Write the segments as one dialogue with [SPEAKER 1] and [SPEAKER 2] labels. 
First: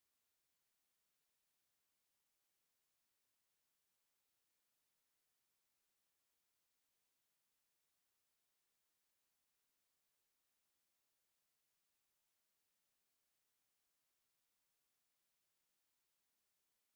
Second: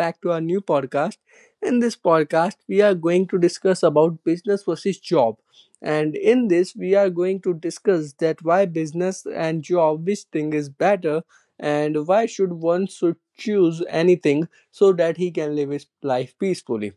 [SPEAKER 1] back to our new podcast. In this podcast, we are going to discuss about business versus job. And in this, we are going to discuss that why business and job, which thing is better, and why should one should choose anything so that he can live his life peacefully.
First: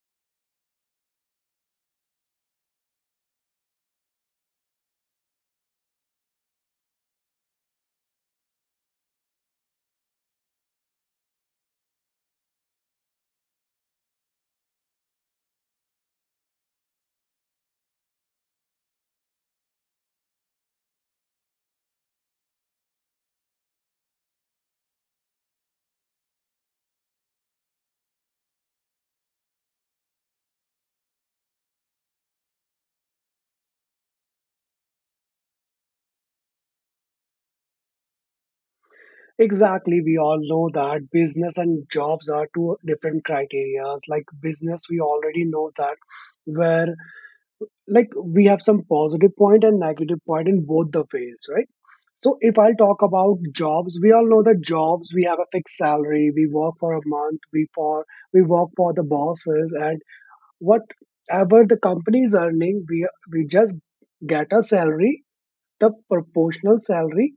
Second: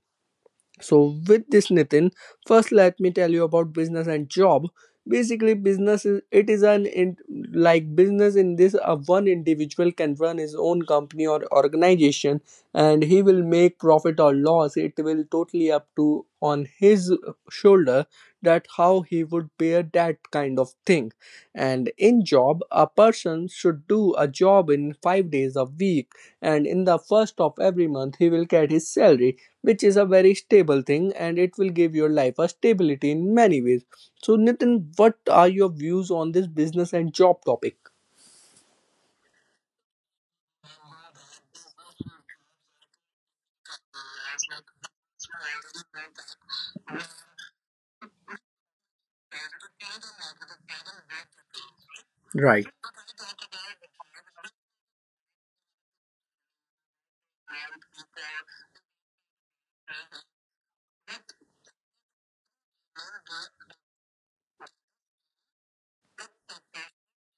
[SPEAKER 1] So, with this, Nitin, first let me tell you about business and job. Basically, business is it is an in, like business in this one individual can run his own company or organization, and he will make profit or loss. It will totally up to on his shoulder that how he would bear that kind of thing. And in job, a person should do a job in 5 days a week, and in the first of every month he will get his salary which is a very stable thing and it will give your life a stability in many ways. So, Nitin, what are your views on this business and job topic?
[SPEAKER 2] Exactly. We all know that business and jobs are two different criterias. Like business, we already know that where we have some positive point and negative point in both the ways, right? So if
[SPEAKER 1] Right.
[SPEAKER 2] I'll talk about jobs, we all know that jobs we have a fixed salary, we work for a month, we work for the bosses, and whatever the company is earning, we just get a salary, the proportional salary,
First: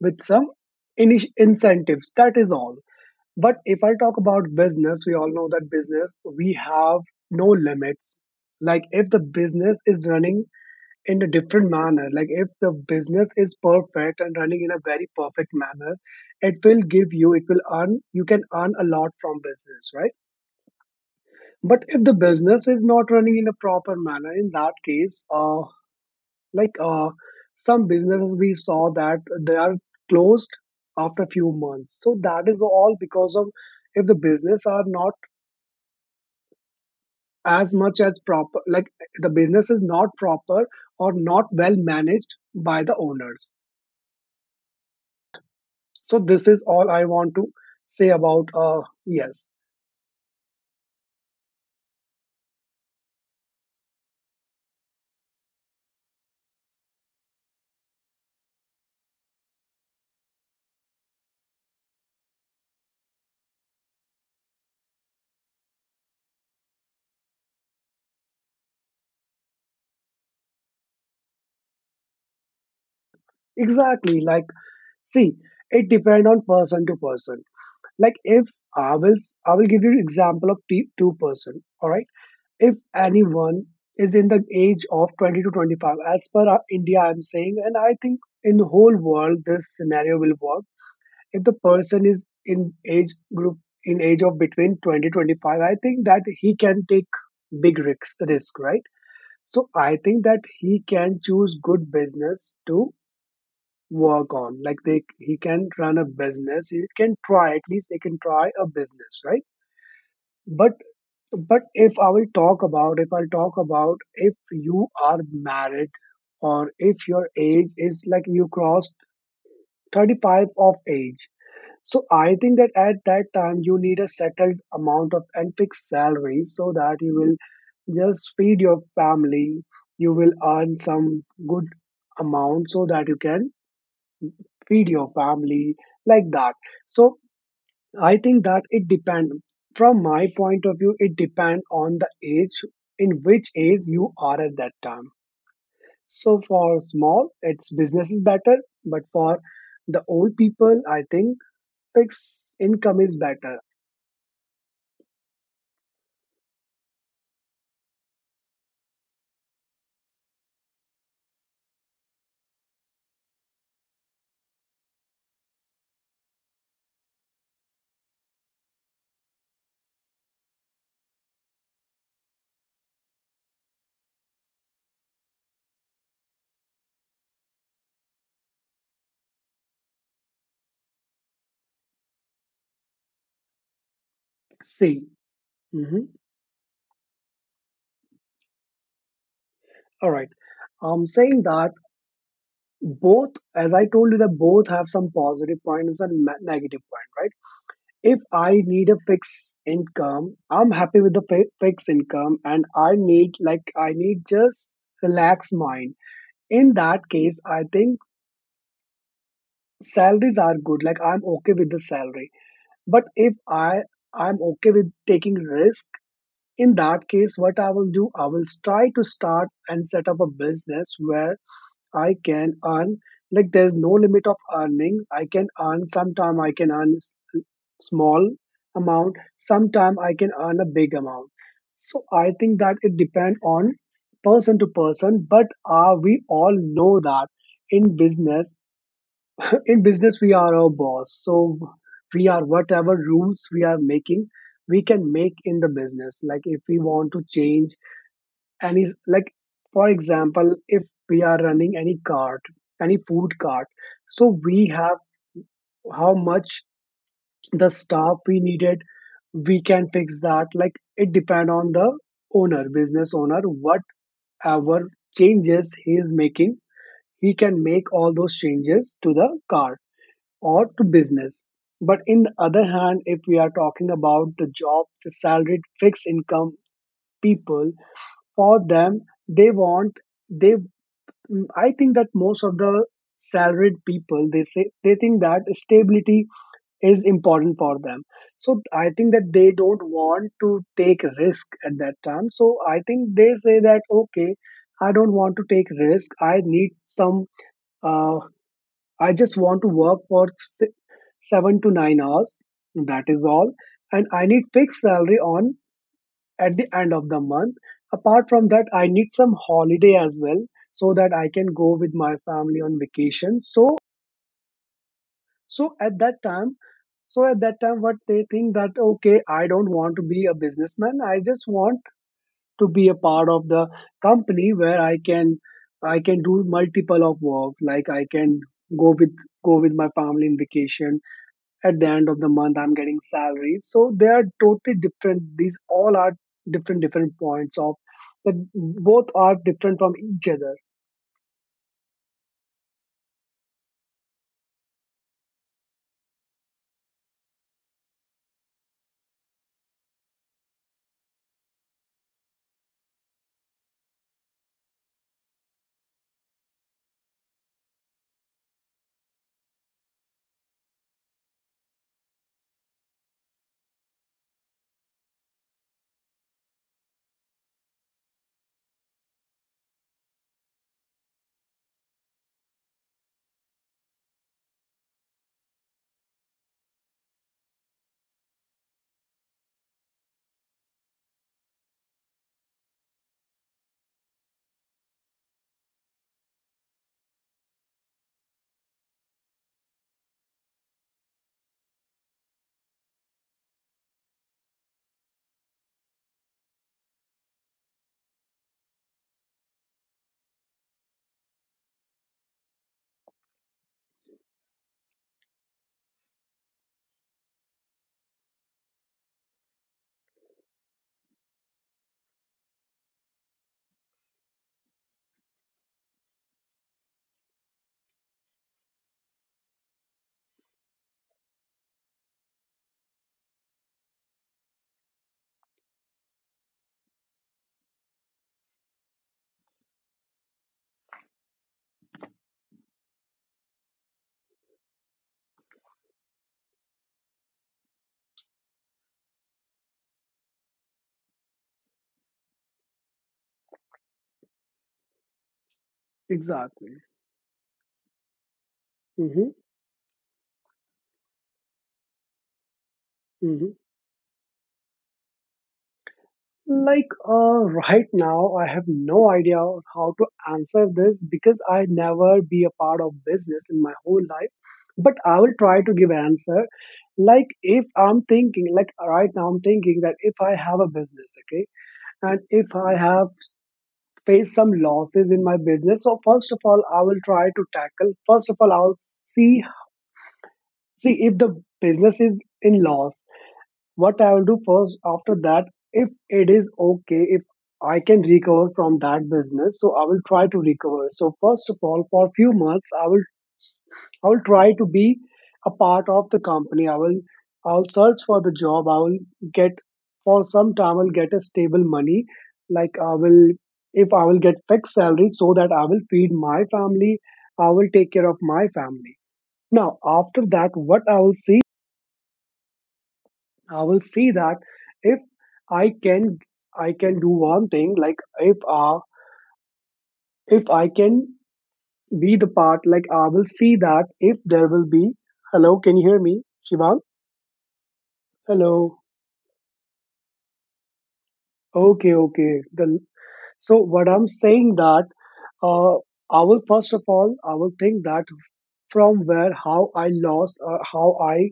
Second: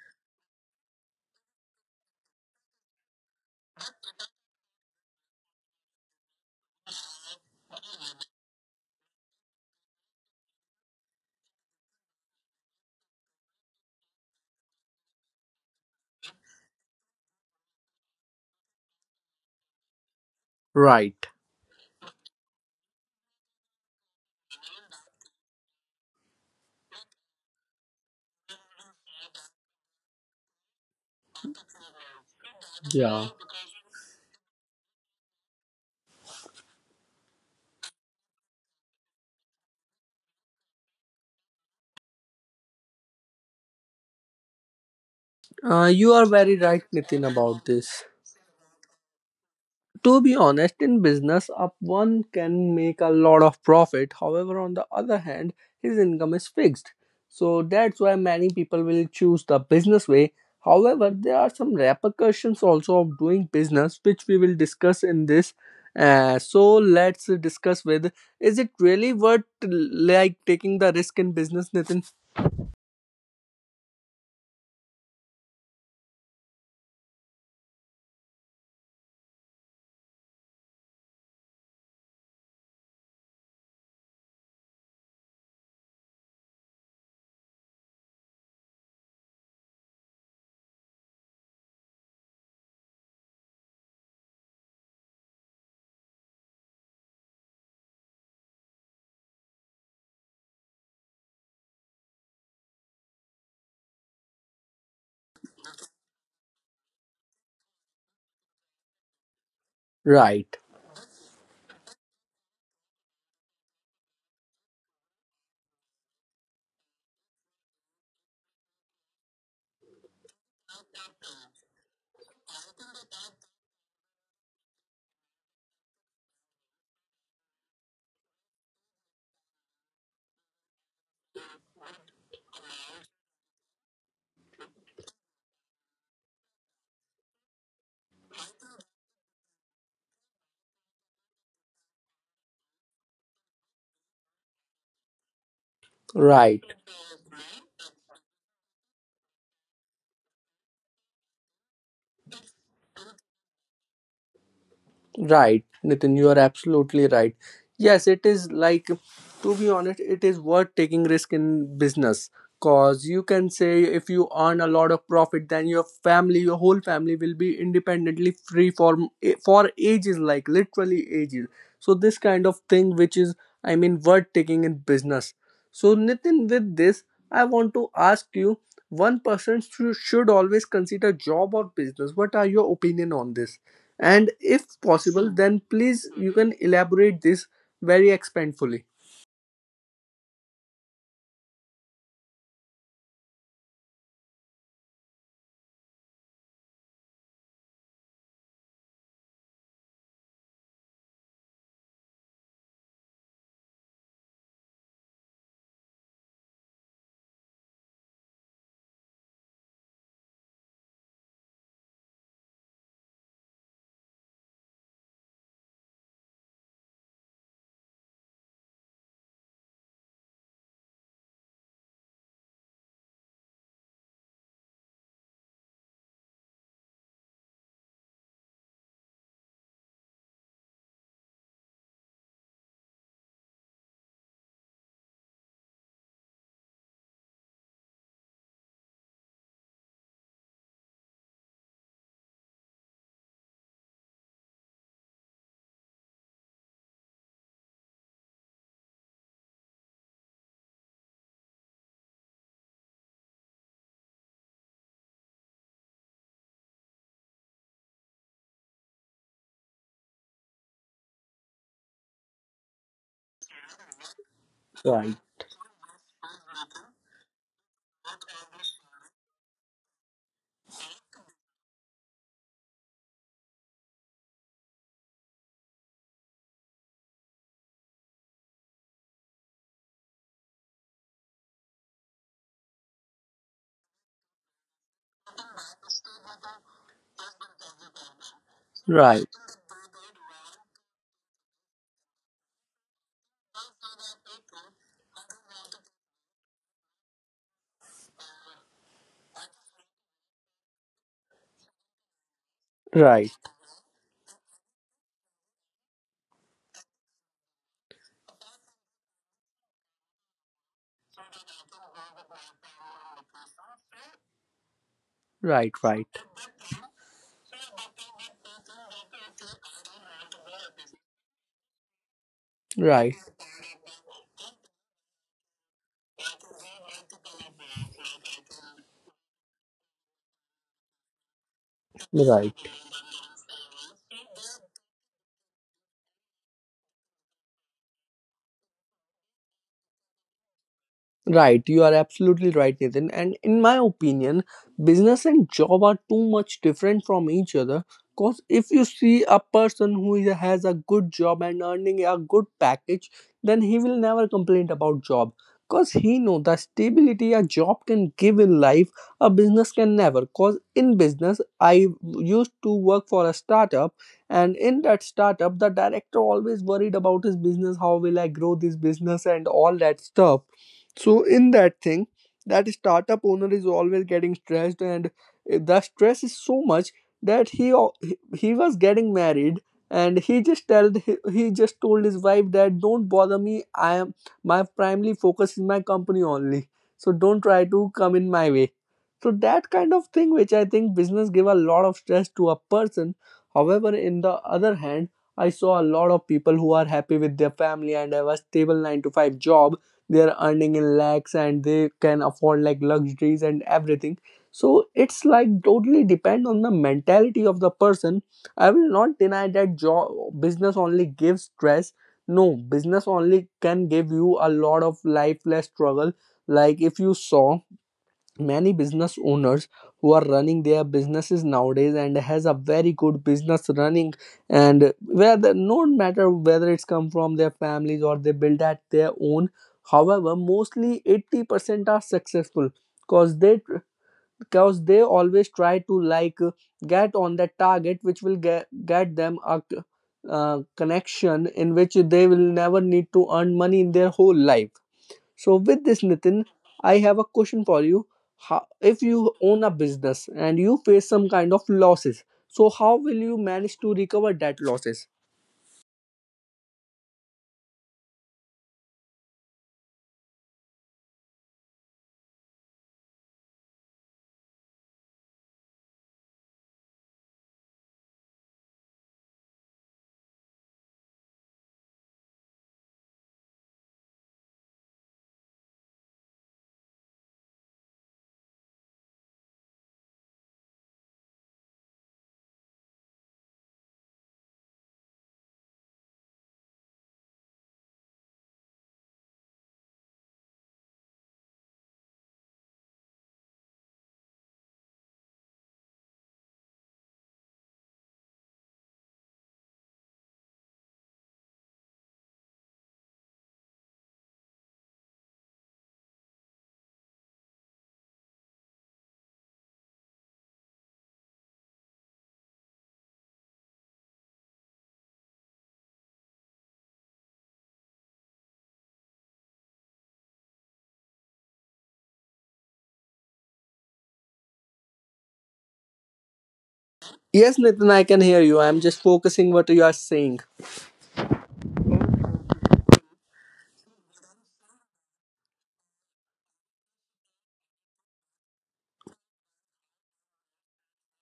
[SPEAKER 2] with some incentives. That is all. But if I talk about business, we all know that business we have no limits. Like if the business is running in a different manner, like if the business is perfect and running in a very perfect manner, it will give you, it will earn, you can earn a lot from business, right?
[SPEAKER 1] Right.
[SPEAKER 2] But if the business is not running in a proper manner, in that case, like uh, some businesses we saw that they are closed after few months. So that is all
[SPEAKER 1] Yeah,
[SPEAKER 2] because of if the business are not as much as proper, like the business is not proper or not well managed by the owners.
[SPEAKER 1] you
[SPEAKER 2] So
[SPEAKER 1] are
[SPEAKER 2] this
[SPEAKER 1] very
[SPEAKER 2] is
[SPEAKER 1] right,
[SPEAKER 2] all I want
[SPEAKER 1] Nitin,
[SPEAKER 2] to
[SPEAKER 1] about this.
[SPEAKER 2] say about yes.
[SPEAKER 1] To be honest, in business, up one can make a lot of profit. However, on the other hand, his income is fixed. So that's why many people will choose the business way. However, there are some repercussions also of doing business, which we will discuss in this. So let's discuss with is it really worth like taking the risk in business, Nitin?
[SPEAKER 2] Exactly. Like, see, it depend on person to person. Like, if I will give you example of two person, all right? If anyone is in the age of 20 to 25, as per India, I'm saying, and I think in the whole world this scenario will work. If the person is in age group, in age of between 20 to 25, I think that he can take big risk, right? So I think that he can choose good business to work on. Like, they he can run a business, he can try, at least he can try a business, right?
[SPEAKER 1] Right,
[SPEAKER 2] but but if I will talk about, if I'll talk about, if you are married or if your age is like you crossed 35 of age. So I think that at that time you need a settled amount of and fixed salary so that you will just feed your family. You will earn some good amount so that you can feed your family, like that. So I think that it depend, from my point of view, it depend on the age, in which age you are at that time. So
[SPEAKER 1] right.
[SPEAKER 2] for small, its business is better, but for the old people, I think fixed income is better.
[SPEAKER 1] Right, Nitin, you are absolutely right. Yes, it is like, to be honest, it is worth taking risk in business because you can say if you earn a lot of profit, then your family, your whole family will be independently free for ages, like literally ages. So this kind of thing, which is, I mean, worth taking in business. So Nitin, with this, I want to ask you: one person should always consider job or business. What are your opinion on this? And if
[SPEAKER 2] See.
[SPEAKER 1] possible, then
[SPEAKER 2] Mhm.
[SPEAKER 1] please you can elaborate this very expandfully.
[SPEAKER 2] All right. I'm saying that both, as I told you, that both have some positive point and some negative point, right? If I need a fixed income, I'm happy with the fixed income, and I need like I need just relaxed mind. In that case, I think salaries are good. Like I'm okay with the salary. But if I I'm okay with taking risk. In that case, what I will do, I will try to start and set up a business where I can earn, like there's no limit of earnings. I can earn sometime, I can earn small amount, sometime I can earn a big amount. So I think that it depends on person to person, but we all know that in business, in business we are our boss. So we are, whatever rules we are making, we can make in the business. Like if we want to change and is like, for example, if we are running any cart, any food cart, so we have how much the staff we needed, we can fix that. Like it depend on the owner, business owner. Whatever
[SPEAKER 1] Right,
[SPEAKER 2] changes he is making, he can make all those changes to the cart or to business. But in the other hand, if we are talking about the job, the salaried fixed income people, for them, they want, they Mm, I think that most of the salaried people, they say, they think that stability is important for them. So I think that
[SPEAKER 1] right,
[SPEAKER 2] they don't want to take risk at that time. So I think they say that okay, I don't want to take risk. I need some. Uh, I just want to work for si- 7 to 9 hours. That is
[SPEAKER 1] right,
[SPEAKER 2] all, and I need fixed salary on at the end of the month. Apart from that, I need some holiday as well so that I can go with my family on vacation. So
[SPEAKER 1] right,
[SPEAKER 2] at
[SPEAKER 1] right,
[SPEAKER 2] that time, what they think that okay, I don't want to be a businessman. I just want to be a
[SPEAKER 1] right.
[SPEAKER 2] part of the company where I can do multiple of works. Like I can go with go with my family in vacation. At the end of the month
[SPEAKER 1] Right.
[SPEAKER 2] I'm getting salary. So they are totally different. These all are different, different points of that. Both are different from each other.
[SPEAKER 1] Right, you are absolutely right, Nathan. And in my opinion, business and job are too much different from each other. Because if you see a person who has a good job and earning a good package, then he will never complain about job. Because he know the stability a job can give in life, a business can never. Because in business, I used to work for a startup, and in that startup, the director always worried about his business, how will I grow this business and all that stuff, so in that thing, that startup owner is always getting stressed, and the stress is so much that he was getting married, and he just told his wife that don't bother me. I am my primary focus is my company only. So don't try to come in my way. So that kind of thing, which I think business give a lot of stress to a person. However, in the other hand, I saw a lot of people who are happy with their family and have a stable nine to five job. They are earning in lakhs and they can afford like luxuries and everything. So it's like totally depend on the mentality of the person. I will not deny that job, business only gives stress. No, business only can give you a lot of lifeless struggle. Like if you saw many business owners who are running their businesses nowadays and has a very good business running, and whether no matter whether it's come from their families or they build at their own, however mostly 80% are successful because they because they always try to like get on that target which will get them a connection in which they will never need to earn money in their whole life. So with this, Nitin,
[SPEAKER 2] Exactly.
[SPEAKER 1] I have a question for you. How, if
[SPEAKER 2] Hmm.
[SPEAKER 1] you own a business and you face some kind of losses, so how will you
[SPEAKER 2] Hmm.
[SPEAKER 1] manage to recover that losses?
[SPEAKER 2] Like, right now I have no idea how to answer this, because I never be a part of business in my whole life. But I will try to give answer. Like, if I'm thinking, like right now I'm thinking that if I have a business, okay, and if I have face some losses in my business, so first of all I will try to tackle, first of all I'll see see if the business is in loss, what I will do first. After that, if it is okay, if I can recover from that business, so I will try to recover. So first of all, for few months, I will try to be a part of the company. I'll search for the job. I will get, for some time I'll get a stable money. Like I will, if I will get fixed salary so that I will feed my family, I will take care of my family. Now after that, what I will see, I will see that if I can I can do one thing. Like if I can be the part, like I will see that if there will be, hello, can you hear me, Shivam?
[SPEAKER 1] Yes, Nitin, I can hear you.
[SPEAKER 2] Hello.
[SPEAKER 1] I'm just focusing what you are saying.
[SPEAKER 2] Okay, okay, the, so what I'm saying that uh I will, first of all I will think that from where, how I lost, how I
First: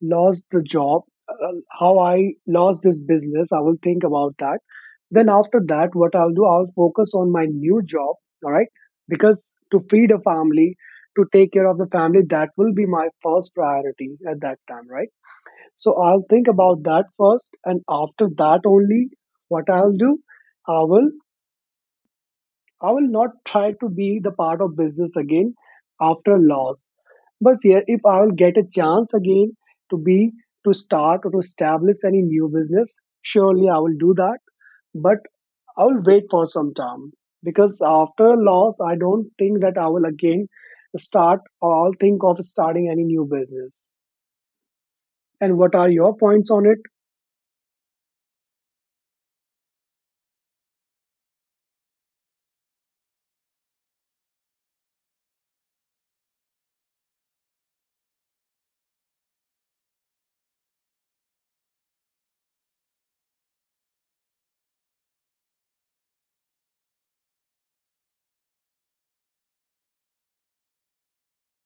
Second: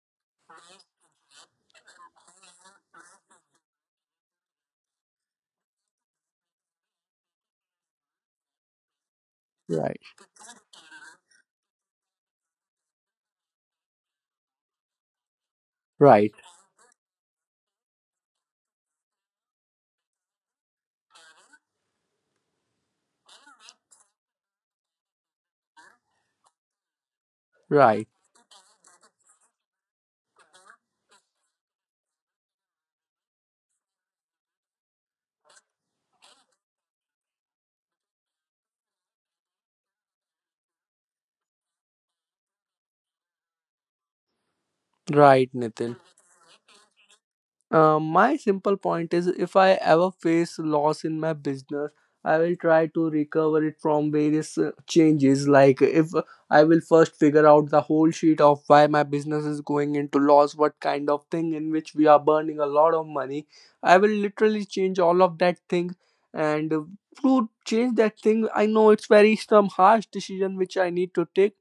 [SPEAKER 2] lost the job, uh, how I lost this business. I will think about that. Then after that, what I'll do, I'll focus on my new job. All right, because to
[SPEAKER 1] Right,
[SPEAKER 2] feed a family, to take care of the family, that will be my first priority at that time, right? So I'll
[SPEAKER 1] right,
[SPEAKER 2] think about that first, and after that only, what I'll do, I will I will not try to be the part of business again after a loss. But yeah, if
[SPEAKER 1] right,
[SPEAKER 2] I will get a chance again to be, to start or to establish any new business, surely I will do that. But I will wait for some time, because after a loss, I don't think that I will again start or I'll think of starting any new business.
[SPEAKER 1] right,
[SPEAKER 2] And what are
[SPEAKER 1] Nitin.
[SPEAKER 2] your points on it?
[SPEAKER 1] My simple point is if I ever face loss in my business, I will try to recover it from various changes. Like, if I will first figure out the whole sheet of why my business is going into loss, what kind of thing in which we are burning a lot of money. I will literally change all of that thing. And To change that thing, I know it's very some harsh decision which I need to take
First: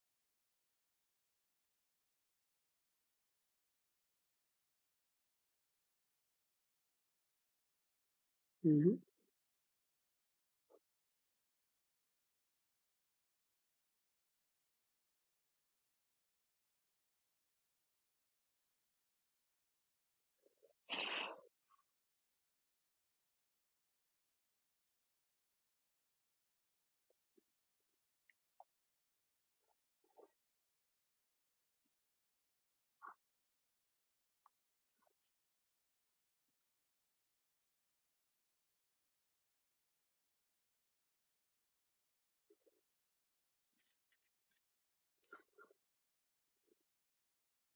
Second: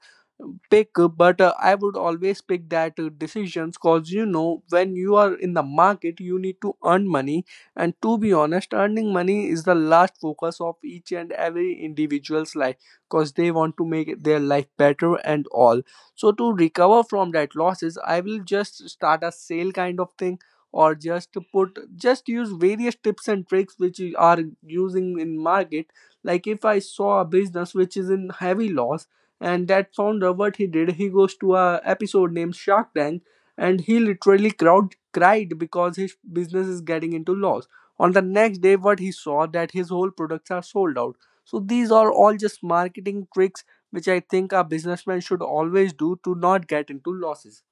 [SPEAKER 1] pick but I would always pick that decisions, cause you know when you are in the market you need to earn money. And to be honest,
[SPEAKER 2] Mhm.
[SPEAKER 1] earning money is the last focus of each and every individual's life, cause they want to make their life better and all. So to recover from that losses, I will just start a sale kind of thing, or just to put just use various tips and tricks which are using in market. Like if I saw a business which is in heavy loss, and that founder, what he did, he goes to a episode named Shark Tank, and he literally crowd cried because his business is getting into loss. On the next day what he saw that his whole products are sold out. So these are all just marketing tricks which I think a businessman should always do to not get into losses.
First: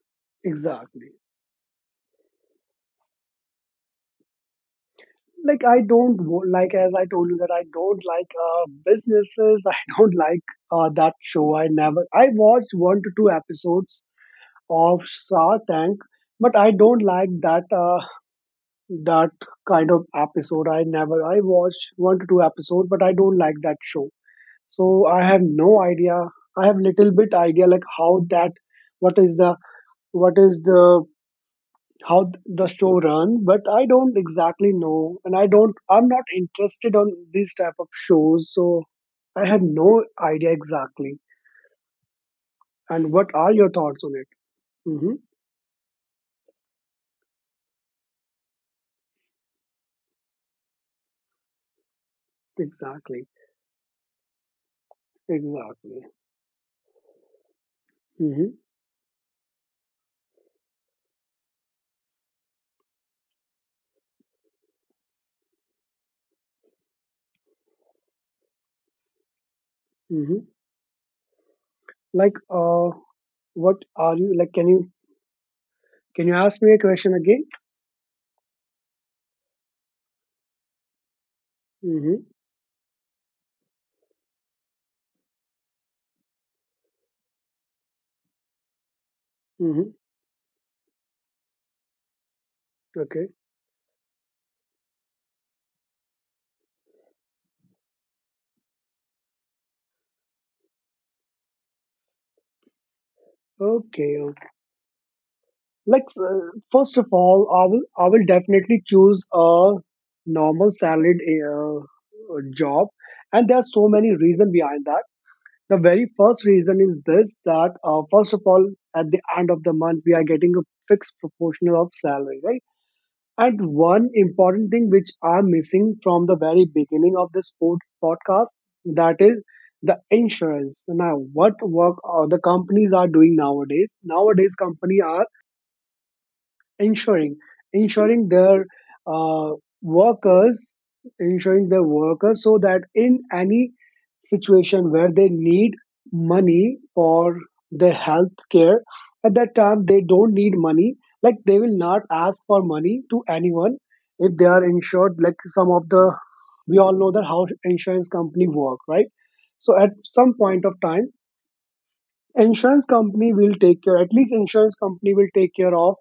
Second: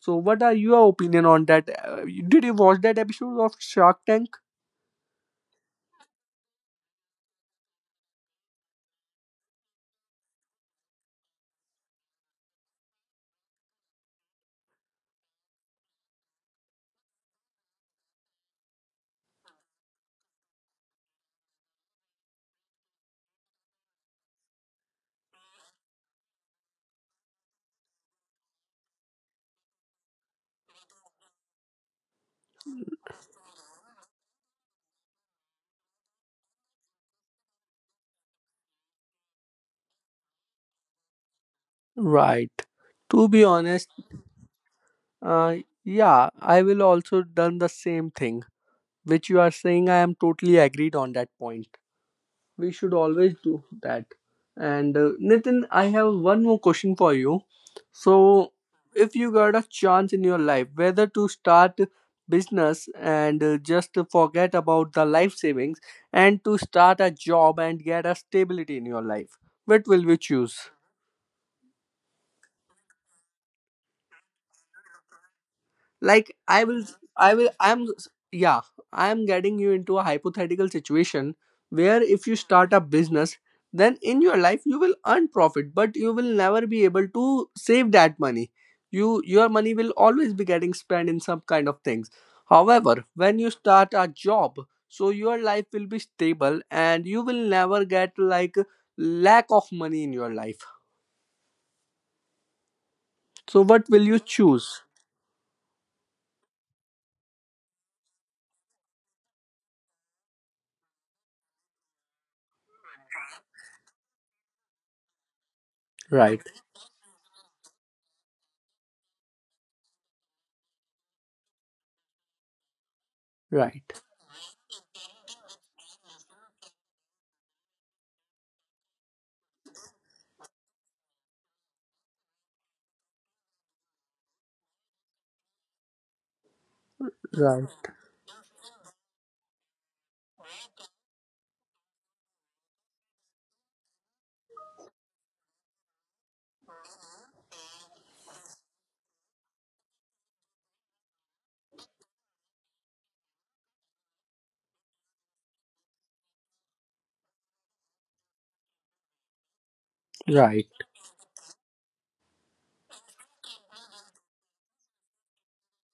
[SPEAKER 1] So what are your
[SPEAKER 2] Exactly.
[SPEAKER 1] opinion on that? Did you watch that episode of Shark Tank?
[SPEAKER 2] Like I don't like, as I told you, that I don't like businesses. I don't like that show. I never. I watched one to two episodes of Shark Tank, but I don't like that that kind of episode. I never. I watched one to two episode, but I don't like that show. So I have no idea. I have little bit idea, like how that, what is the what is the, how the show runs, but I don't exactly know, and I don't, I'm not interested on these type of shows. So I have no idea exactly.
[SPEAKER 1] Right.
[SPEAKER 2] And
[SPEAKER 1] To
[SPEAKER 2] what
[SPEAKER 1] be
[SPEAKER 2] are your
[SPEAKER 1] honest,
[SPEAKER 2] thoughts on it? Mm-hmm.
[SPEAKER 1] uh, yeah, I will also done the same thing which you are saying. I am totally agreed on that point. We should
[SPEAKER 2] Exactly.
[SPEAKER 1] always do that. And Nitin, I
[SPEAKER 2] Exactly.
[SPEAKER 1] have one more question for you. So
[SPEAKER 2] Mm-hmm.
[SPEAKER 1] if you got a chance in your life, whether to start business and just forget about the life savings, and to start a job and get a stability in your life, what will we
[SPEAKER 2] Mm-hmm.
[SPEAKER 1] choose?
[SPEAKER 2] Like what are you like, can you, can you
[SPEAKER 1] Like
[SPEAKER 2] ask
[SPEAKER 1] i
[SPEAKER 2] me a
[SPEAKER 1] will
[SPEAKER 2] question
[SPEAKER 1] I
[SPEAKER 2] again?
[SPEAKER 1] will I'm Yeah, I'm getting you into a hypothetical situation where if
[SPEAKER 2] Mm-hmm.
[SPEAKER 1] you start a business, then in your life you will earn profit but you will never be able to save that money. Your money
[SPEAKER 2] Mm-hmm.
[SPEAKER 1] will always be getting spent in some kind of things. However,
[SPEAKER 2] Okay,
[SPEAKER 1] when you start a job, so your life will be stable and you will never get like lack of money in your life. So what will
[SPEAKER 2] okay.
[SPEAKER 1] you choose?
[SPEAKER 2] Like, first of all, I will definitely choose a normal salaried job, and there are so many reasons behind that. The very first
[SPEAKER 1] Right,
[SPEAKER 2] reason is this that first of all, at the end of the month, we are getting a fixed proportional of salary, right? And
[SPEAKER 1] right,
[SPEAKER 2] one important thing which I'm missing from the very beginning of this podcast, that is the insurance. Now, what work the companies are doing nowadays? Nowadays, company are ensuring
[SPEAKER 1] right,
[SPEAKER 2] ensuring their uh, workers ensuring their workers so that in any situation where they need money for their health care, at that time they don't need money, like they will not ask for money to anyone if they are insured. Like some of the we all know that how insurance company work, right? So at some point of
[SPEAKER 1] right,
[SPEAKER 2] time, insurance company will take care at least insurance company will take care of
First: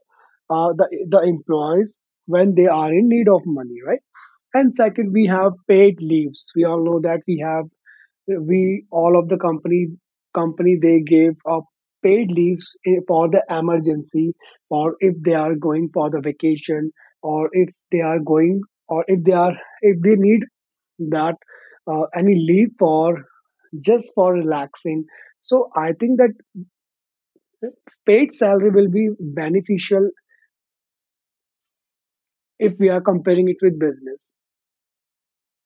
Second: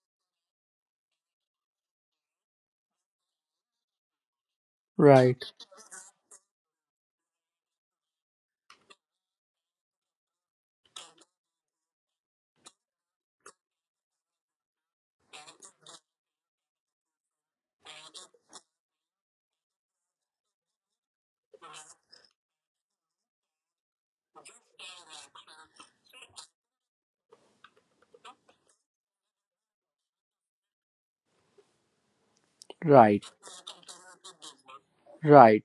[SPEAKER 2] the employees when they are in need of money, right? And second, we
[SPEAKER 1] right.
[SPEAKER 2] have paid leaves. We all know that we all of the company they gave up paid leaves, for the emergency, or if they are going for the vacation, or if they are going or if they are if they need that any leave for just for relaxing. So I think that paid salary will be beneficial if we are
[SPEAKER 1] Right,
[SPEAKER 2] comparing it with business.
[SPEAKER 1] right.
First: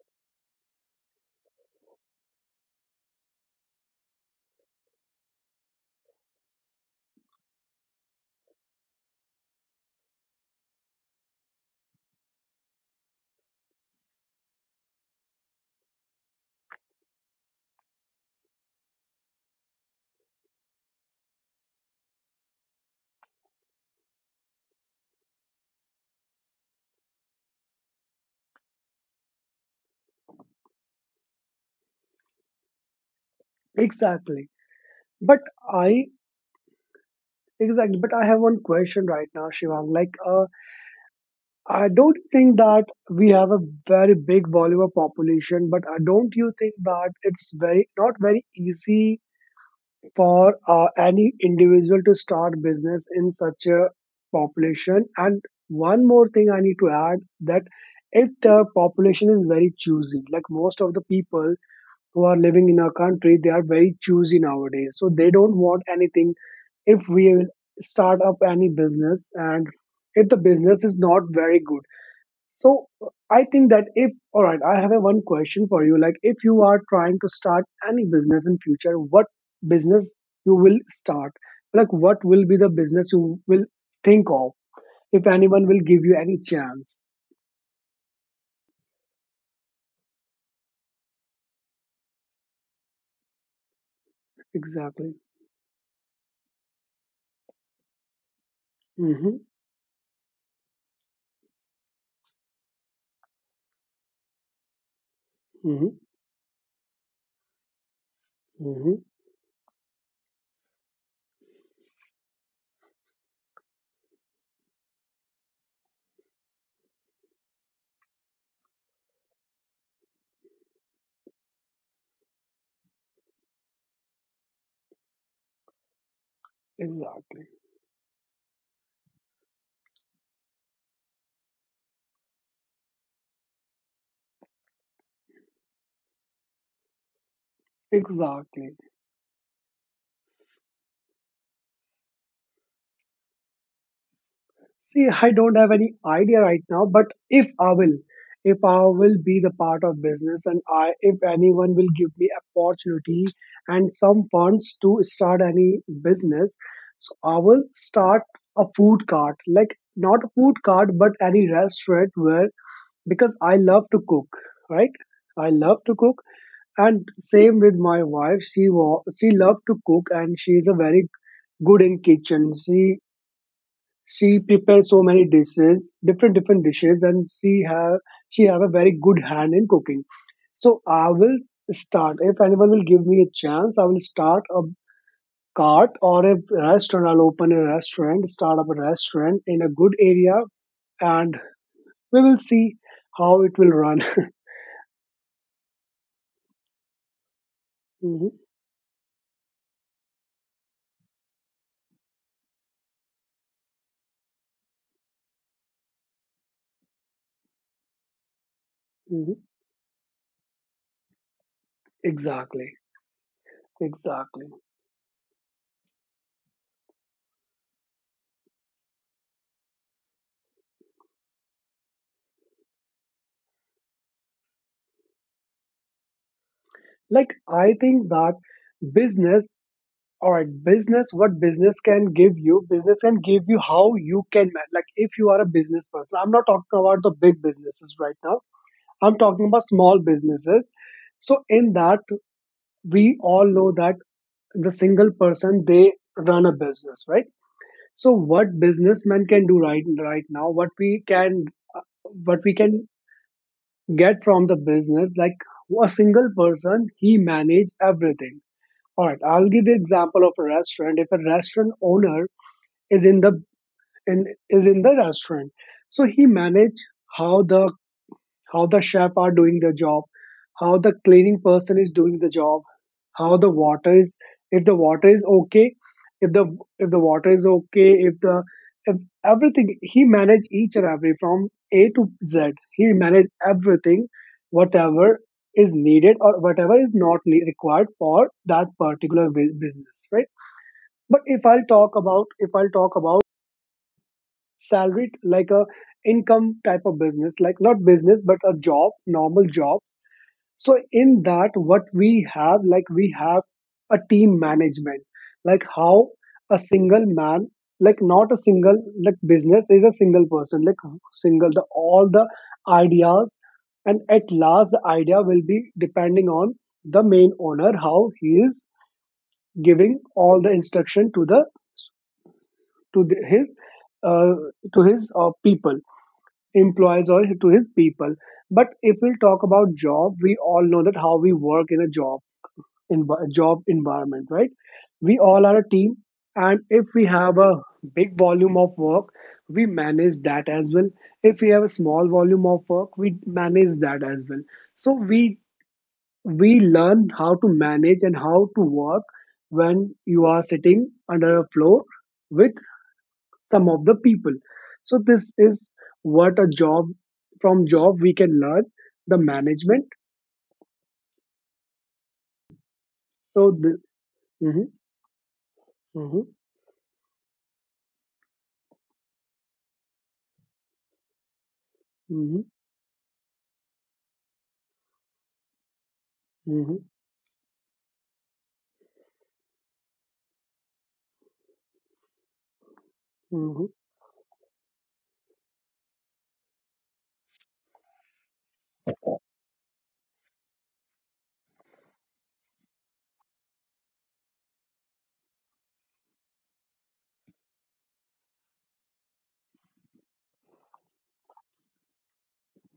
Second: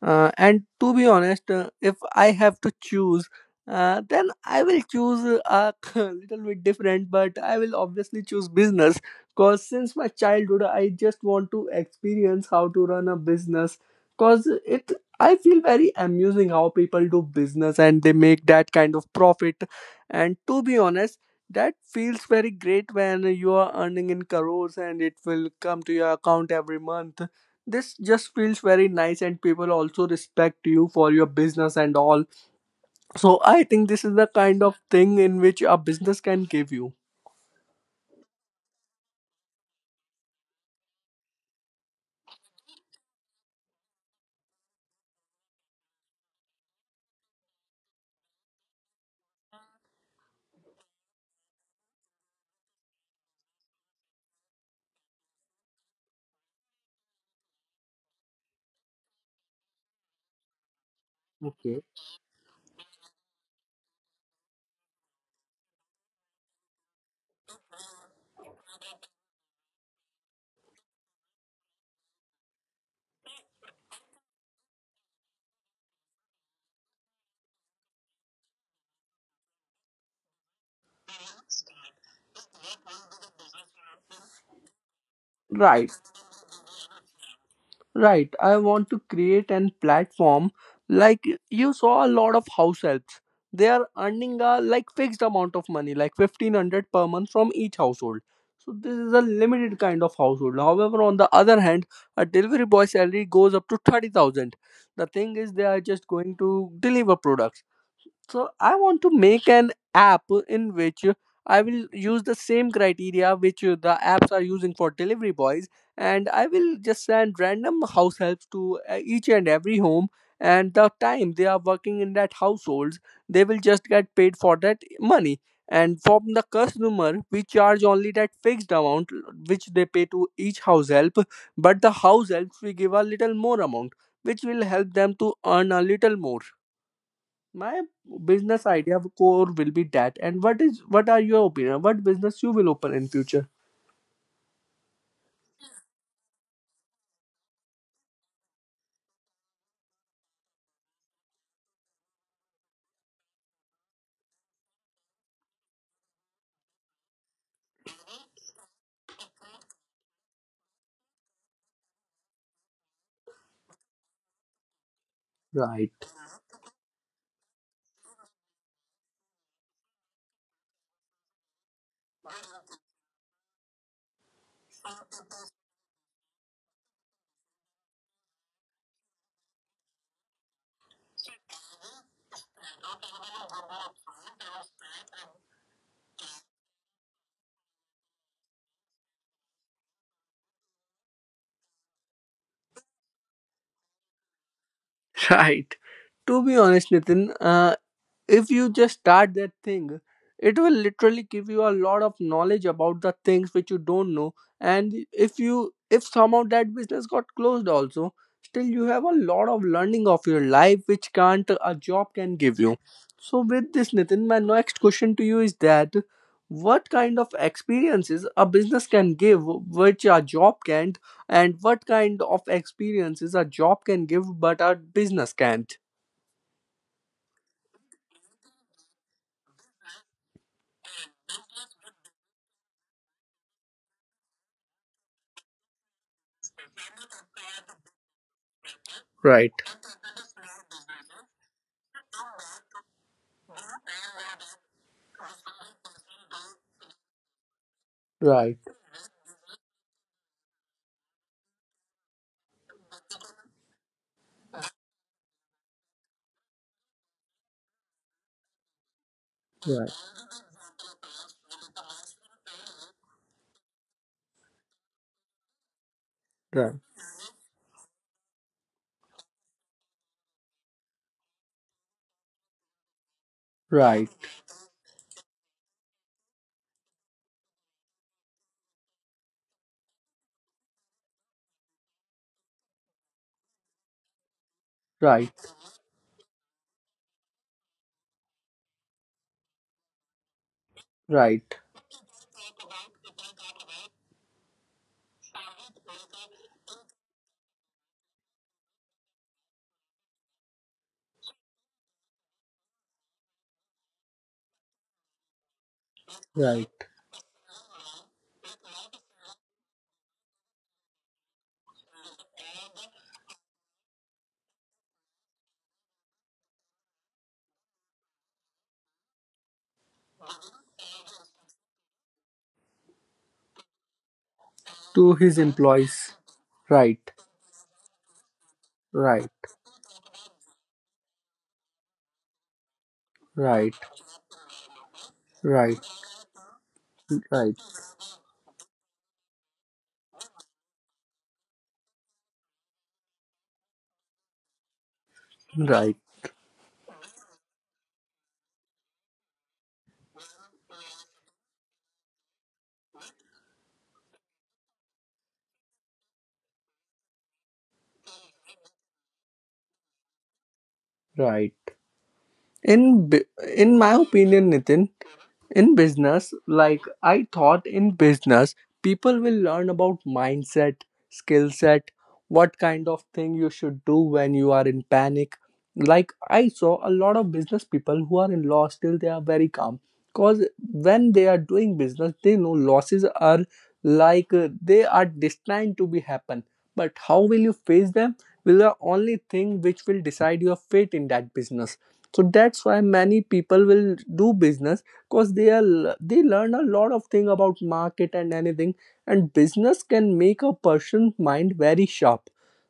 [SPEAKER 1] And to be honest, if I have to choose, then I will choose a little bit different, but I will obviously choose business because since my childhood, I just want to experience how to run a business, because it I feel very amusing how people do business and they make that kind of profit. And to be honest, that feels very great when you are earning in crores and it will come to your account every month. This just feels very nice and people also respect you for your business and all. So I think this is the
[SPEAKER 2] Exactly.
[SPEAKER 1] kind of thing in
[SPEAKER 2] but
[SPEAKER 1] which a
[SPEAKER 2] I
[SPEAKER 1] business can give you.
[SPEAKER 2] Exactly, but I have one question right now, Shivang, like I don't think that we have a very big Bollywood population, but don't you think that it's very not very easy for any individual to start business in such a population? And one more thing I need to add, that if the population is very choosy, like most of the people
[SPEAKER 1] Okay.
[SPEAKER 2] who are living in our country, they are very choosy nowadays, so they don't want anything if we start up any business and if the business is not very good. So I think that, if all right, I have a one question for you, like if you are trying to start any business in future, what business you will start, like what will be the business you will think of if anyone will
[SPEAKER 1] Right.
[SPEAKER 2] give you any chance?
[SPEAKER 1] Right, I want to create an platform. Like, you saw a lot of house helps. They are earning a like
[SPEAKER 2] Exactly.
[SPEAKER 1] fixed amount of money, like 1500 per month from each household. So this is a
[SPEAKER 2] Mm-hmm,
[SPEAKER 1] limited kind of household. However, on the other hand, a delivery boy salary goes up to 30,000. The thing is they are
[SPEAKER 2] mm-hmm,
[SPEAKER 1] just going to deliver products. So I
[SPEAKER 2] mm-hmm.
[SPEAKER 1] want to make an app in which I will use the same criteria which the apps are using for delivery boys, and I will just send random house helps to each and every home. And the time they are working in that households, they will just get paid for that money. And from the customer, we
[SPEAKER 2] Exactly.
[SPEAKER 1] charge only that fixed amount which they pay to each house help, but the house helps we give a little more amount, which will help them to earn a little more. My business
[SPEAKER 2] Exactly.
[SPEAKER 1] idea core will be that. And what are your opinion, what business you will open in future?
[SPEAKER 2] See, I don't have any idea right now, but if I will be the part of business, if anyone will give me opportunity and some funds to start any business, so I will start a food cart, like not a food cart, but any restaurant where, because I love to cook, right? I love
[SPEAKER 1] Right.
[SPEAKER 2] to cook. And same with my wife, she loved to cook, and she is a very good in kitchen. She prepares so many dishes, different different dishes, and she have a very good hand in cooking. So I will start if anyone will give me a chance, I will start a cart or a restaurant. Start up a restaurant in a good area, and we will see how it will run.
[SPEAKER 1] Right. To be honest, Nitin,
[SPEAKER 2] Mhm,
[SPEAKER 1] if you just start that thing, it will literally give you a lot of knowledge about the things which you don't know. And if somehow that business got closed also, still you have a
[SPEAKER 2] mhm.
[SPEAKER 1] lot of learning of your life which can't a job can give
[SPEAKER 2] Exactly.
[SPEAKER 1] you. So with this, Nitin, my
[SPEAKER 2] Exactly.
[SPEAKER 1] next question to you is that, what kind of experiences a business can give which a job can't, and what kind of experiences a job can give but a business can't?
[SPEAKER 2] Like, I think that business, all right, business, what business can give you how you can manage. Like, if you are a business person, I'm not talking about the big businesses right now, I'm talking
[SPEAKER 1] Right,
[SPEAKER 2] about small businesses. So in that, we all know that the single person, they run a business, right? So what
[SPEAKER 1] right,
[SPEAKER 2] businessman can do, right now, what we can, uh, what we can get from the business, like a single person, he manage everything. All right, I'll give you
[SPEAKER 1] right.
[SPEAKER 2] example of a restaurant. If a restaurant owner is in the is in the restaurant, so he manage
[SPEAKER 1] Right.
[SPEAKER 2] how the, chef are doing their job, how the cleaning person is doing the job, how the water is,
[SPEAKER 1] Right,
[SPEAKER 2] if the water is okay, if the if the water is okay if the if everything he manage, each and every, from A to Z, he manage everything, whatever
[SPEAKER 1] right,
[SPEAKER 2] is needed or whatever is not required for that particular business, right? But if
[SPEAKER 1] right,
[SPEAKER 2] I'll talk about, salaried, like a income type of business, like not business but a job, normal job. So in that, what we have, like we have a team management, like how a
[SPEAKER 1] right.
[SPEAKER 2] single man, like not a single, like business is a single person, like single, the all the ideas, and at last the idea will be depending on the main owner, how he is giving all the instruction to the, to the, his uh, to his
[SPEAKER 1] To his
[SPEAKER 2] people,
[SPEAKER 1] employees. Right,
[SPEAKER 2] employees or to his people. But if we'll
[SPEAKER 1] right,
[SPEAKER 2] talk about job, we all know that how we work in a job, in job
[SPEAKER 1] right,
[SPEAKER 2] environment, right? We all are a
[SPEAKER 1] right,
[SPEAKER 2] team, and if we have a
[SPEAKER 1] right,
[SPEAKER 2] big volume of work, we manage that as well. If we have a small volume of work, we manage that as well. So
[SPEAKER 1] right,
[SPEAKER 2] we learn how to manage and how to work when you are sitting under a floor with some of the people. So this is what a job from job we can learn, the management.
[SPEAKER 1] right. In b-
[SPEAKER 2] So the
[SPEAKER 1] in my opinion,
[SPEAKER 2] Mhm,
[SPEAKER 1] Nitin, in
[SPEAKER 2] mhm,
[SPEAKER 1] business, I thought in business people will learn about mindset, skill set,
[SPEAKER 2] mhm,
[SPEAKER 1] what kind of thing you should do when you are in panic. Like I
[SPEAKER 2] mhm,
[SPEAKER 1] saw a lot of business people who are in loss, still they are very calm, because when they are doing business they know losses are,
[SPEAKER 2] mhm.
[SPEAKER 1] they are destined to be happen. But how will you face them will the only thing which will decide your fate in that business. So that's why many people will do business, because they learn a lot of thing about market and anything, and business can make a person's mind very sharp.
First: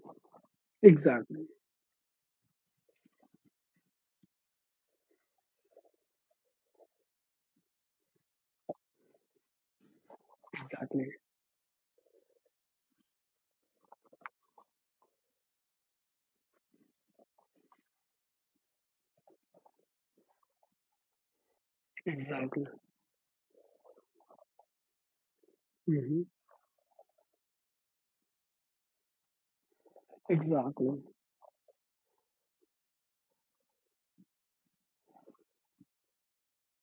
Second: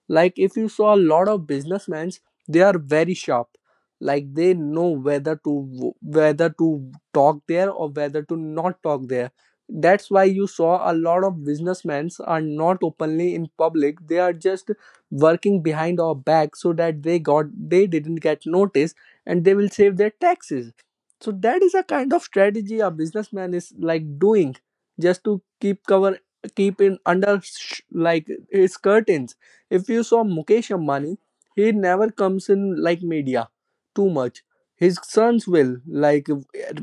[SPEAKER 1] Like if you saw a lot
[SPEAKER 2] Exactly.
[SPEAKER 1] of businessmen, they are very sharp. Like they know whether to talk there or whether to not talk there. That's why you saw a
[SPEAKER 2] Exactly.
[SPEAKER 1] lot of businessmen are not openly in public, they are just working behind our back, so that they didn't get noticed, and they will save their taxes. So that is a kind of
[SPEAKER 2] Exactly.
[SPEAKER 1] strategy a businessman is like doing, just to keep cover,
[SPEAKER 2] Hmm.
[SPEAKER 1] keep in under sh- like his curtains. If you saw Mukesh
[SPEAKER 2] Exactly.
[SPEAKER 1] Ambani, he never comes in like media too much. His sons will, like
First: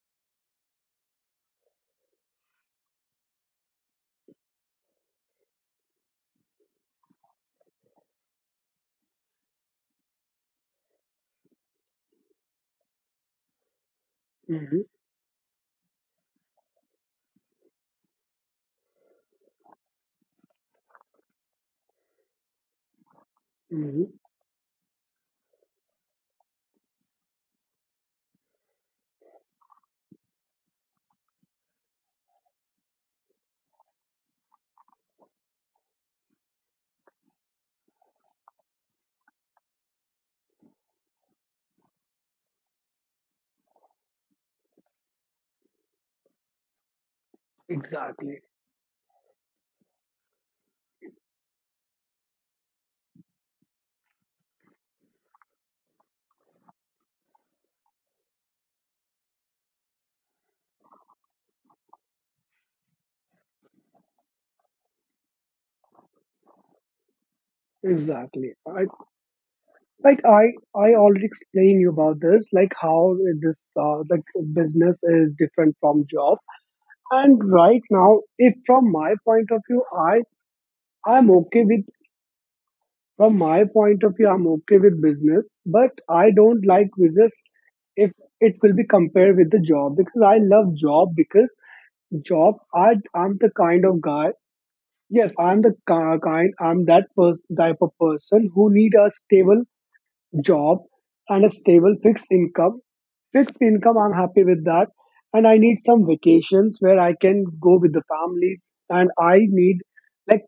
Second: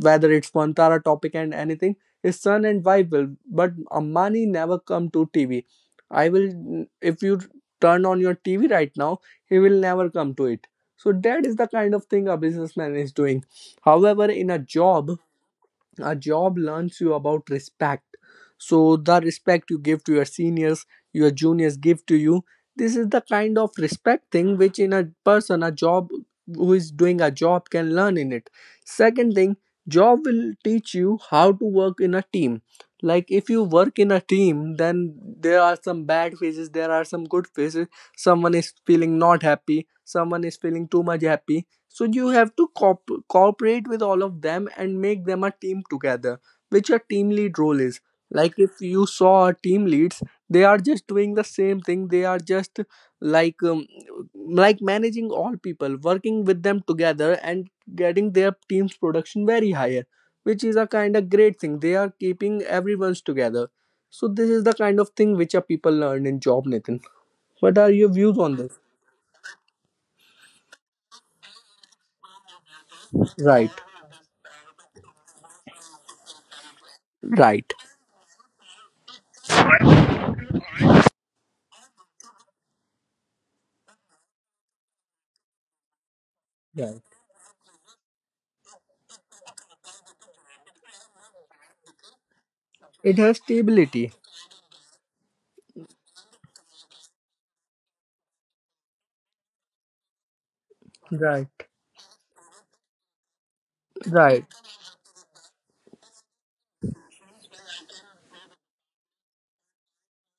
[SPEAKER 1] whether it's Pantara topic and anything. His son and wife will, but Ambani never come to TV. I will if you turn on your TV right now, he will never come to it. So that is the kind of thing a businessman is doing. However, in a
[SPEAKER 2] Hmm.
[SPEAKER 1] job, a job learns you about respect. So the respect you give to your seniors, your juniors give to you. This is the kind of
[SPEAKER 2] Hmm.
[SPEAKER 1] respect thing which in a person a job who is doing a job can learn in it. Second thing, job will teach you how to work in a team. Like if you work in a team, then there are some bad phases, there are some good phases. Someone is feeling not happy, someone is feeling too much happy. So you have to cooperate with all of them and make them a team together, which a team lead role is.
[SPEAKER 2] Exactly.
[SPEAKER 1] Like if you saw team leads, they are just doing the same thing. They are just like um, like managing all people, working with them together and getting their team's production very higher, which is a kind of great thing. They are keeping everyone's together. So this is the kind of thing which a people learn in job, Nathan. What are your views
[SPEAKER 2] Exactly.
[SPEAKER 1] on this?
[SPEAKER 2] I, like, I already explained you about this, like how this,
[SPEAKER 1] Right,
[SPEAKER 2] like business is different from job. And
[SPEAKER 1] right.
[SPEAKER 2] right now, if from my point of view I I'm okay with from my point of view, I'm okay with business, but I don't like
[SPEAKER 1] Yeah.
[SPEAKER 2] business if it will be compared with the job, because I love job, because job, I
[SPEAKER 1] It
[SPEAKER 2] I'm
[SPEAKER 1] has
[SPEAKER 2] the kind of
[SPEAKER 1] stability.
[SPEAKER 2] guy. Yes, I'm the kind. I'm that person, type of person who need a stable job and a
[SPEAKER 1] Right.
[SPEAKER 2] stable fixed income. Fixed income, I'm happy
[SPEAKER 1] Right.
[SPEAKER 2] with that. And I need some vacations where I can go with the families. And I need like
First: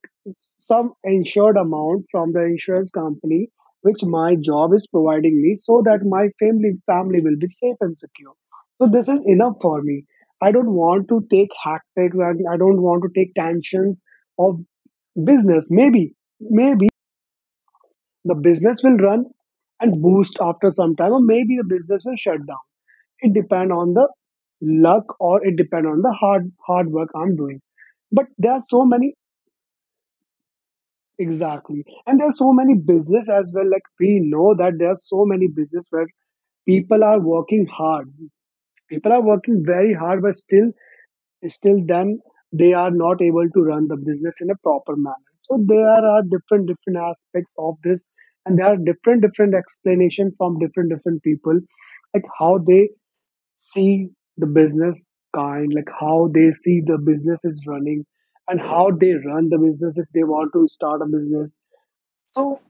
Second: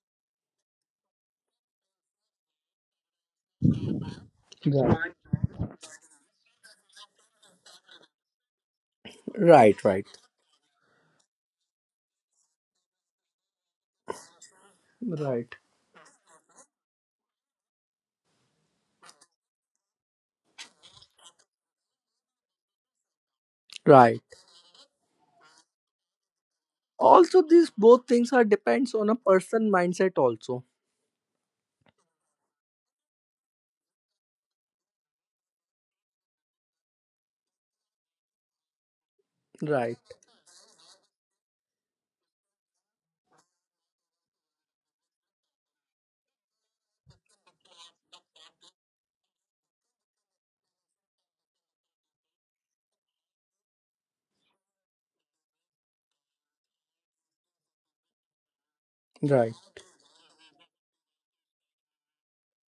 [SPEAKER 2] some insured amount from the insurance company, which my job is
[SPEAKER 1] Right.
[SPEAKER 2] providing me so that my family will be safe and secure. So this is enough for
[SPEAKER 1] Right.
[SPEAKER 2] me.
[SPEAKER 1] Right.
[SPEAKER 2] I don't want to take hectic, and I don't want to take tensions of
[SPEAKER 1] Right.
[SPEAKER 2] business. Maybe the business will run and boost after some time, or maybe the business will shut down. It depend on the
[SPEAKER 1] Right.
[SPEAKER 2] luck, or it depend on the hard work I'm
[SPEAKER 1] Also,
[SPEAKER 2] doing.
[SPEAKER 1] these both
[SPEAKER 2] But
[SPEAKER 1] things are
[SPEAKER 2] there are so
[SPEAKER 1] depends on
[SPEAKER 2] many
[SPEAKER 1] a person mindset. Also.
[SPEAKER 2] Exactly, and there are so many business as well. Like, we know that there are so many business where people are working hard. People are working very
[SPEAKER 1] Right.
[SPEAKER 2] hard, but still then they are not able to run the business in a proper manner. So there are different different aspects of this, and there are different different explanation from different different people, like how they see the business like how they see the business is running, and how they run
[SPEAKER 1] Right.
[SPEAKER 2] the business if they want to start a business. So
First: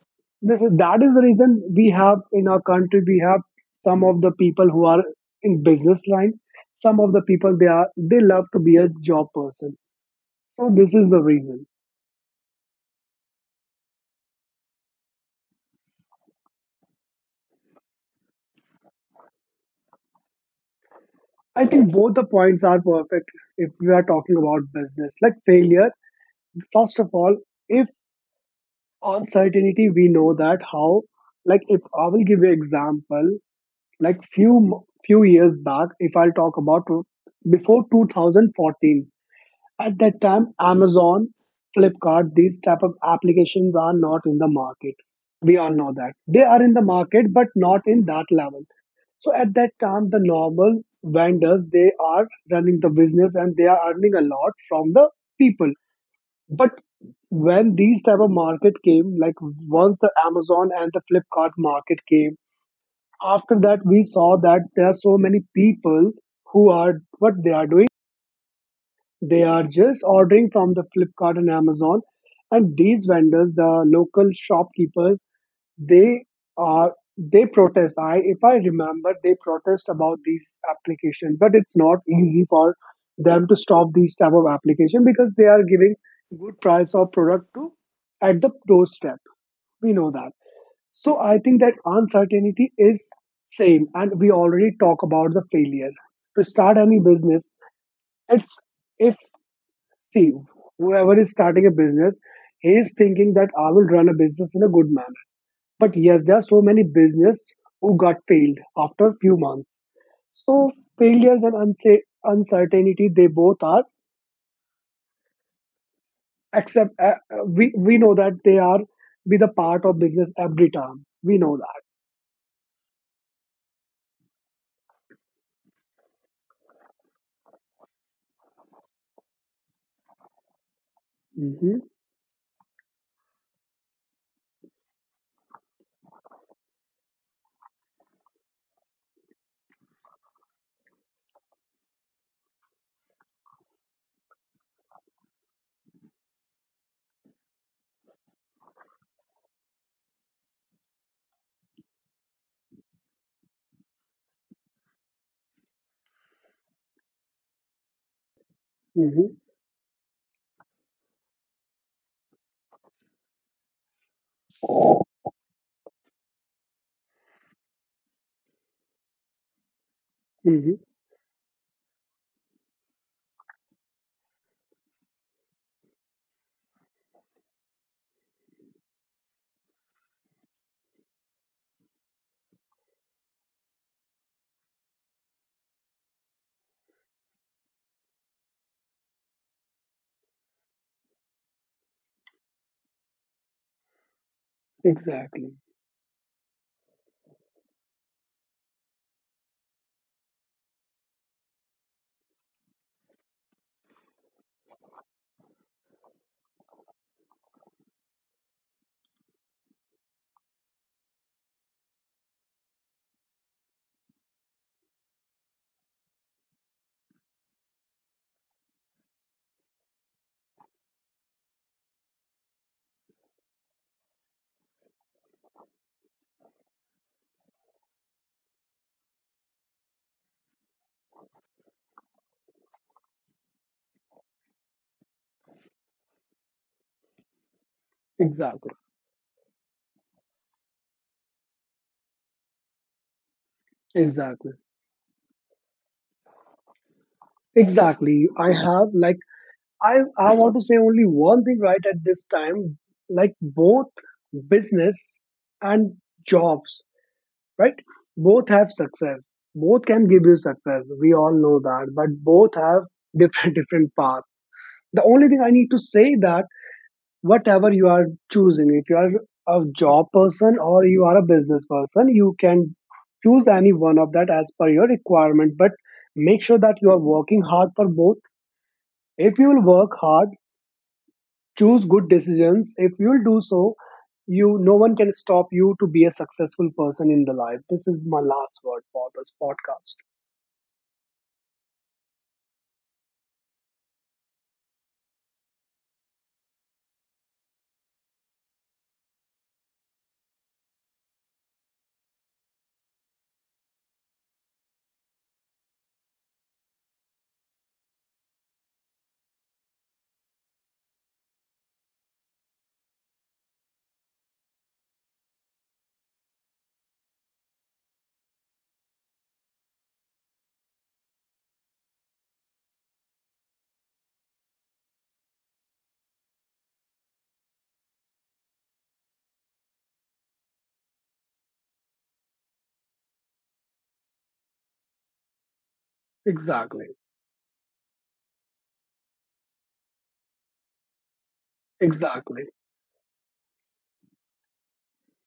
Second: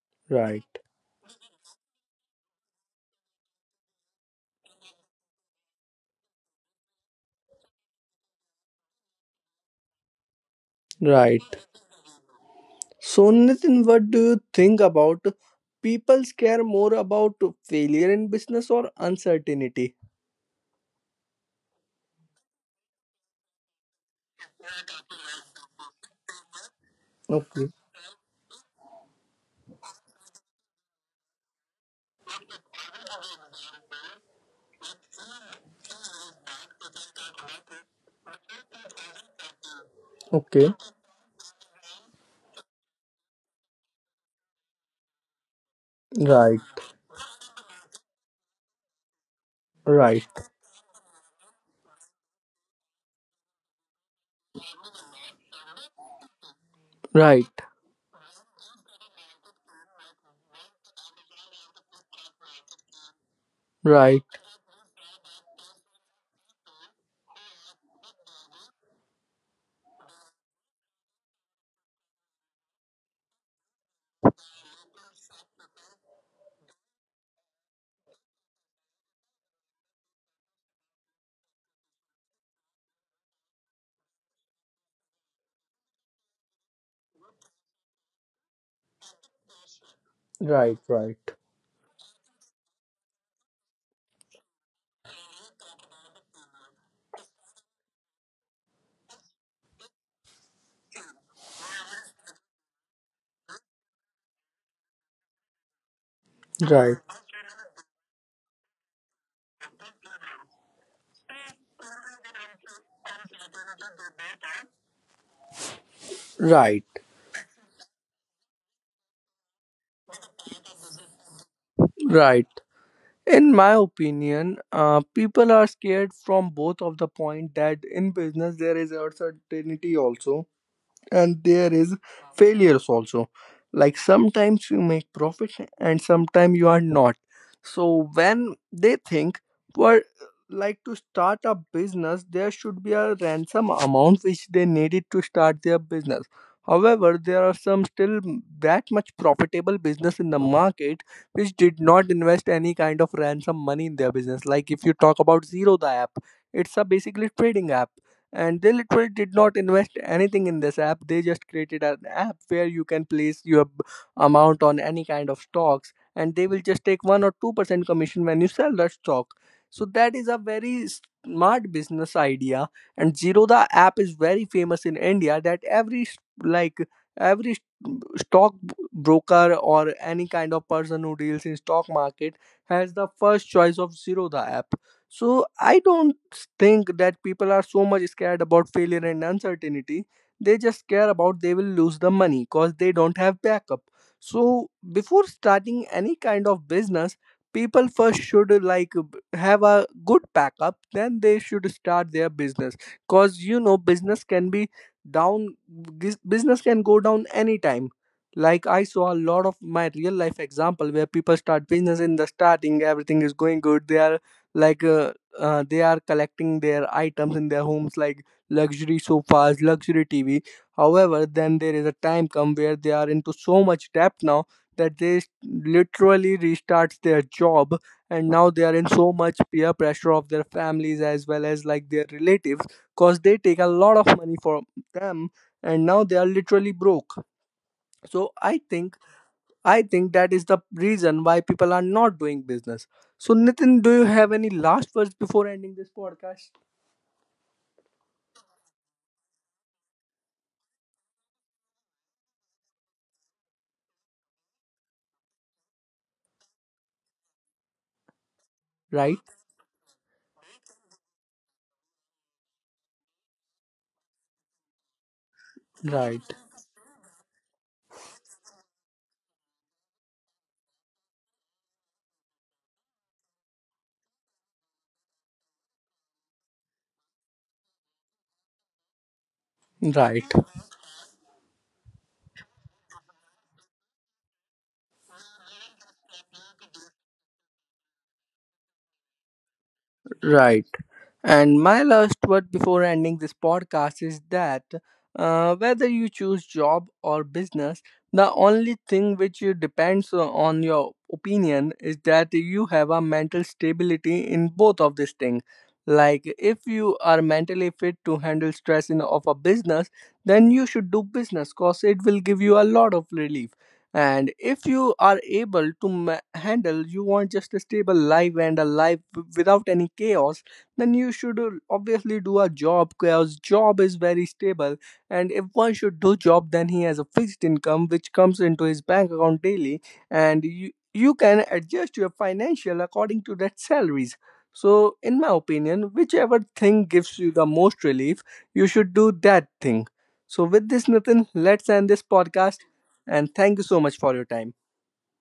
[SPEAKER 1] Right.
[SPEAKER 2] that is the reason, we have in our country, we have some of the people who are in business line, some of the people they love to be a job person. So this is the
[SPEAKER 1] Right.
[SPEAKER 2] reason.
[SPEAKER 1] So, Nitin, what do you think about people care more about failure in business or uncertainty?
[SPEAKER 2] I think both the points are perfect if we are talking about business. Like, failure, first of all,
[SPEAKER 1] Okay.
[SPEAKER 2] if uncertainty, we know that how, like if I will give you example, like few years back, if I'll talk about before 2014. At that time,
[SPEAKER 1] Okay.
[SPEAKER 2] Amazon, Flipkart, these type of applications are not in the market. We all know that. They are
[SPEAKER 1] Right.
[SPEAKER 2] in the market, but not in that level. So at that time, the
[SPEAKER 1] Right.
[SPEAKER 2] normal vendors, they are running the business and they are earning a lot from the people. But
[SPEAKER 1] Right.
[SPEAKER 2] when these type of market came, like once the Amazon and the Flipkart market came, after that we
[SPEAKER 1] Right.
[SPEAKER 2] saw that there are so many people, who are what they are doing, they are just ordering from the Flipkart and Amazon. And these vendors, the local shopkeepers, they they protest. I If I remember, they protest about these applications, but it's not easy for them to stop these type of application, because they are giving good price of product to, at the doorstep. We know that.
[SPEAKER 1] Right.
[SPEAKER 2] So
[SPEAKER 1] Right.
[SPEAKER 2] I think that uncertainty is same, and we already talk about the failure to start any business. It's if See, whoever is starting a business, he is thinking that I will run a business in a good manner. But yes, there are so many
[SPEAKER 1] Right.
[SPEAKER 2] business who got failed after few months. So failures and uncertainty, they both are.
[SPEAKER 1] Right.
[SPEAKER 2] Except we know that they are be the part of business every time. We know that.
[SPEAKER 1] Right. In my opinion, people are scared from both of the point that in business there is uncertainty also, and there
[SPEAKER 2] Hmm.
[SPEAKER 1] is failures also, like sometimes you make profits and sometimes you are not. So when they think, well, like to start a business there should be a ransom amount which they needed to start their business. However, there are some still that much profitable business in the market which did not invest any kind of ransom money in their business. Like if you talk about Zero the app, it's a basically trading app, and they literally did
[SPEAKER 2] Hmm.
[SPEAKER 1] not invest anything in this app. They just created an app where you can place your amount on any kind of stocks, and they will just take 1 or 2% commission when you sell that stock. So that is a
[SPEAKER 2] Hmm.
[SPEAKER 1] very smart business idea. And Zerodha app is very famous in India, that every like stock broker or any kind of person who deals in stock market has the first choice of Zerodha app. So I don't think that people are so much scared about failure and uncertainty. They just care about they will lose the money because they don't have backup. So before
[SPEAKER 2] Exactly.
[SPEAKER 1] starting any kind of business, people first should have a good backup. Then they should start their business, because you know business can be down. Business can go down anytime. Like I saw a lot of my real life example where people start business in the starting, everything is going good. They are like uh, they are collecting their items in their homes like luxury sofas, luxury TV. However, then there is a time come where they are into so much debt now that they literally restarts their job, and now they are in so much peer pressure of their families as well as like their relatives, cause they take a lot of money for them, and now they are literally broke. So
[SPEAKER 2] Exactly.
[SPEAKER 1] I think that is the reason why people are not doing business. So, Nitin, do you have
[SPEAKER 2] Exactly.
[SPEAKER 1] any last words before ending this podcast?
[SPEAKER 2] Exactly. I have like. I want to say only one thing right at this time, like both business and jobs, right? Both have success.
[SPEAKER 1] Right,
[SPEAKER 2] Both can give you success. We all know that, but both have different different path. The only thing I need to say, that
[SPEAKER 1] right,
[SPEAKER 2] whatever you are choosing, if you are a job person or you are a business person, you can choose any one of that as per your requirement. But make sure that you are working hard for both. If you will work hard,
[SPEAKER 1] right,
[SPEAKER 2] choose good decisions, if you'll do so, you no one can stop you to be a successful person in the life. This is my last word for this podcast.
[SPEAKER 1] right. And my last word before ending this podcast is that, whether you choose job or business, the only thing which you depends on your opinion is that you have a mental stability in both of these things. Like if you are mentally fit to handle stress in of a business, then you should do business because it will give you a lot of relief. And if you are able to handle, you want just a stable life and a life without any chaos, then you should obviously do a job because job is very stable. And if one should do job, then he has a fixed income which comes into his bank account daily, and you can adjust your financial according to that salaries. So in my opinion, whichever
[SPEAKER 2] Exactly.
[SPEAKER 1] thing gives you the most relief, you should do that thing. So with this, Nathan, let's end this
[SPEAKER 2] Exactly.
[SPEAKER 1] podcast, and thank you so much for your time.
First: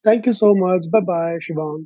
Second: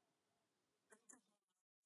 [SPEAKER 2] Thank you so much. Bye bye, Shivam.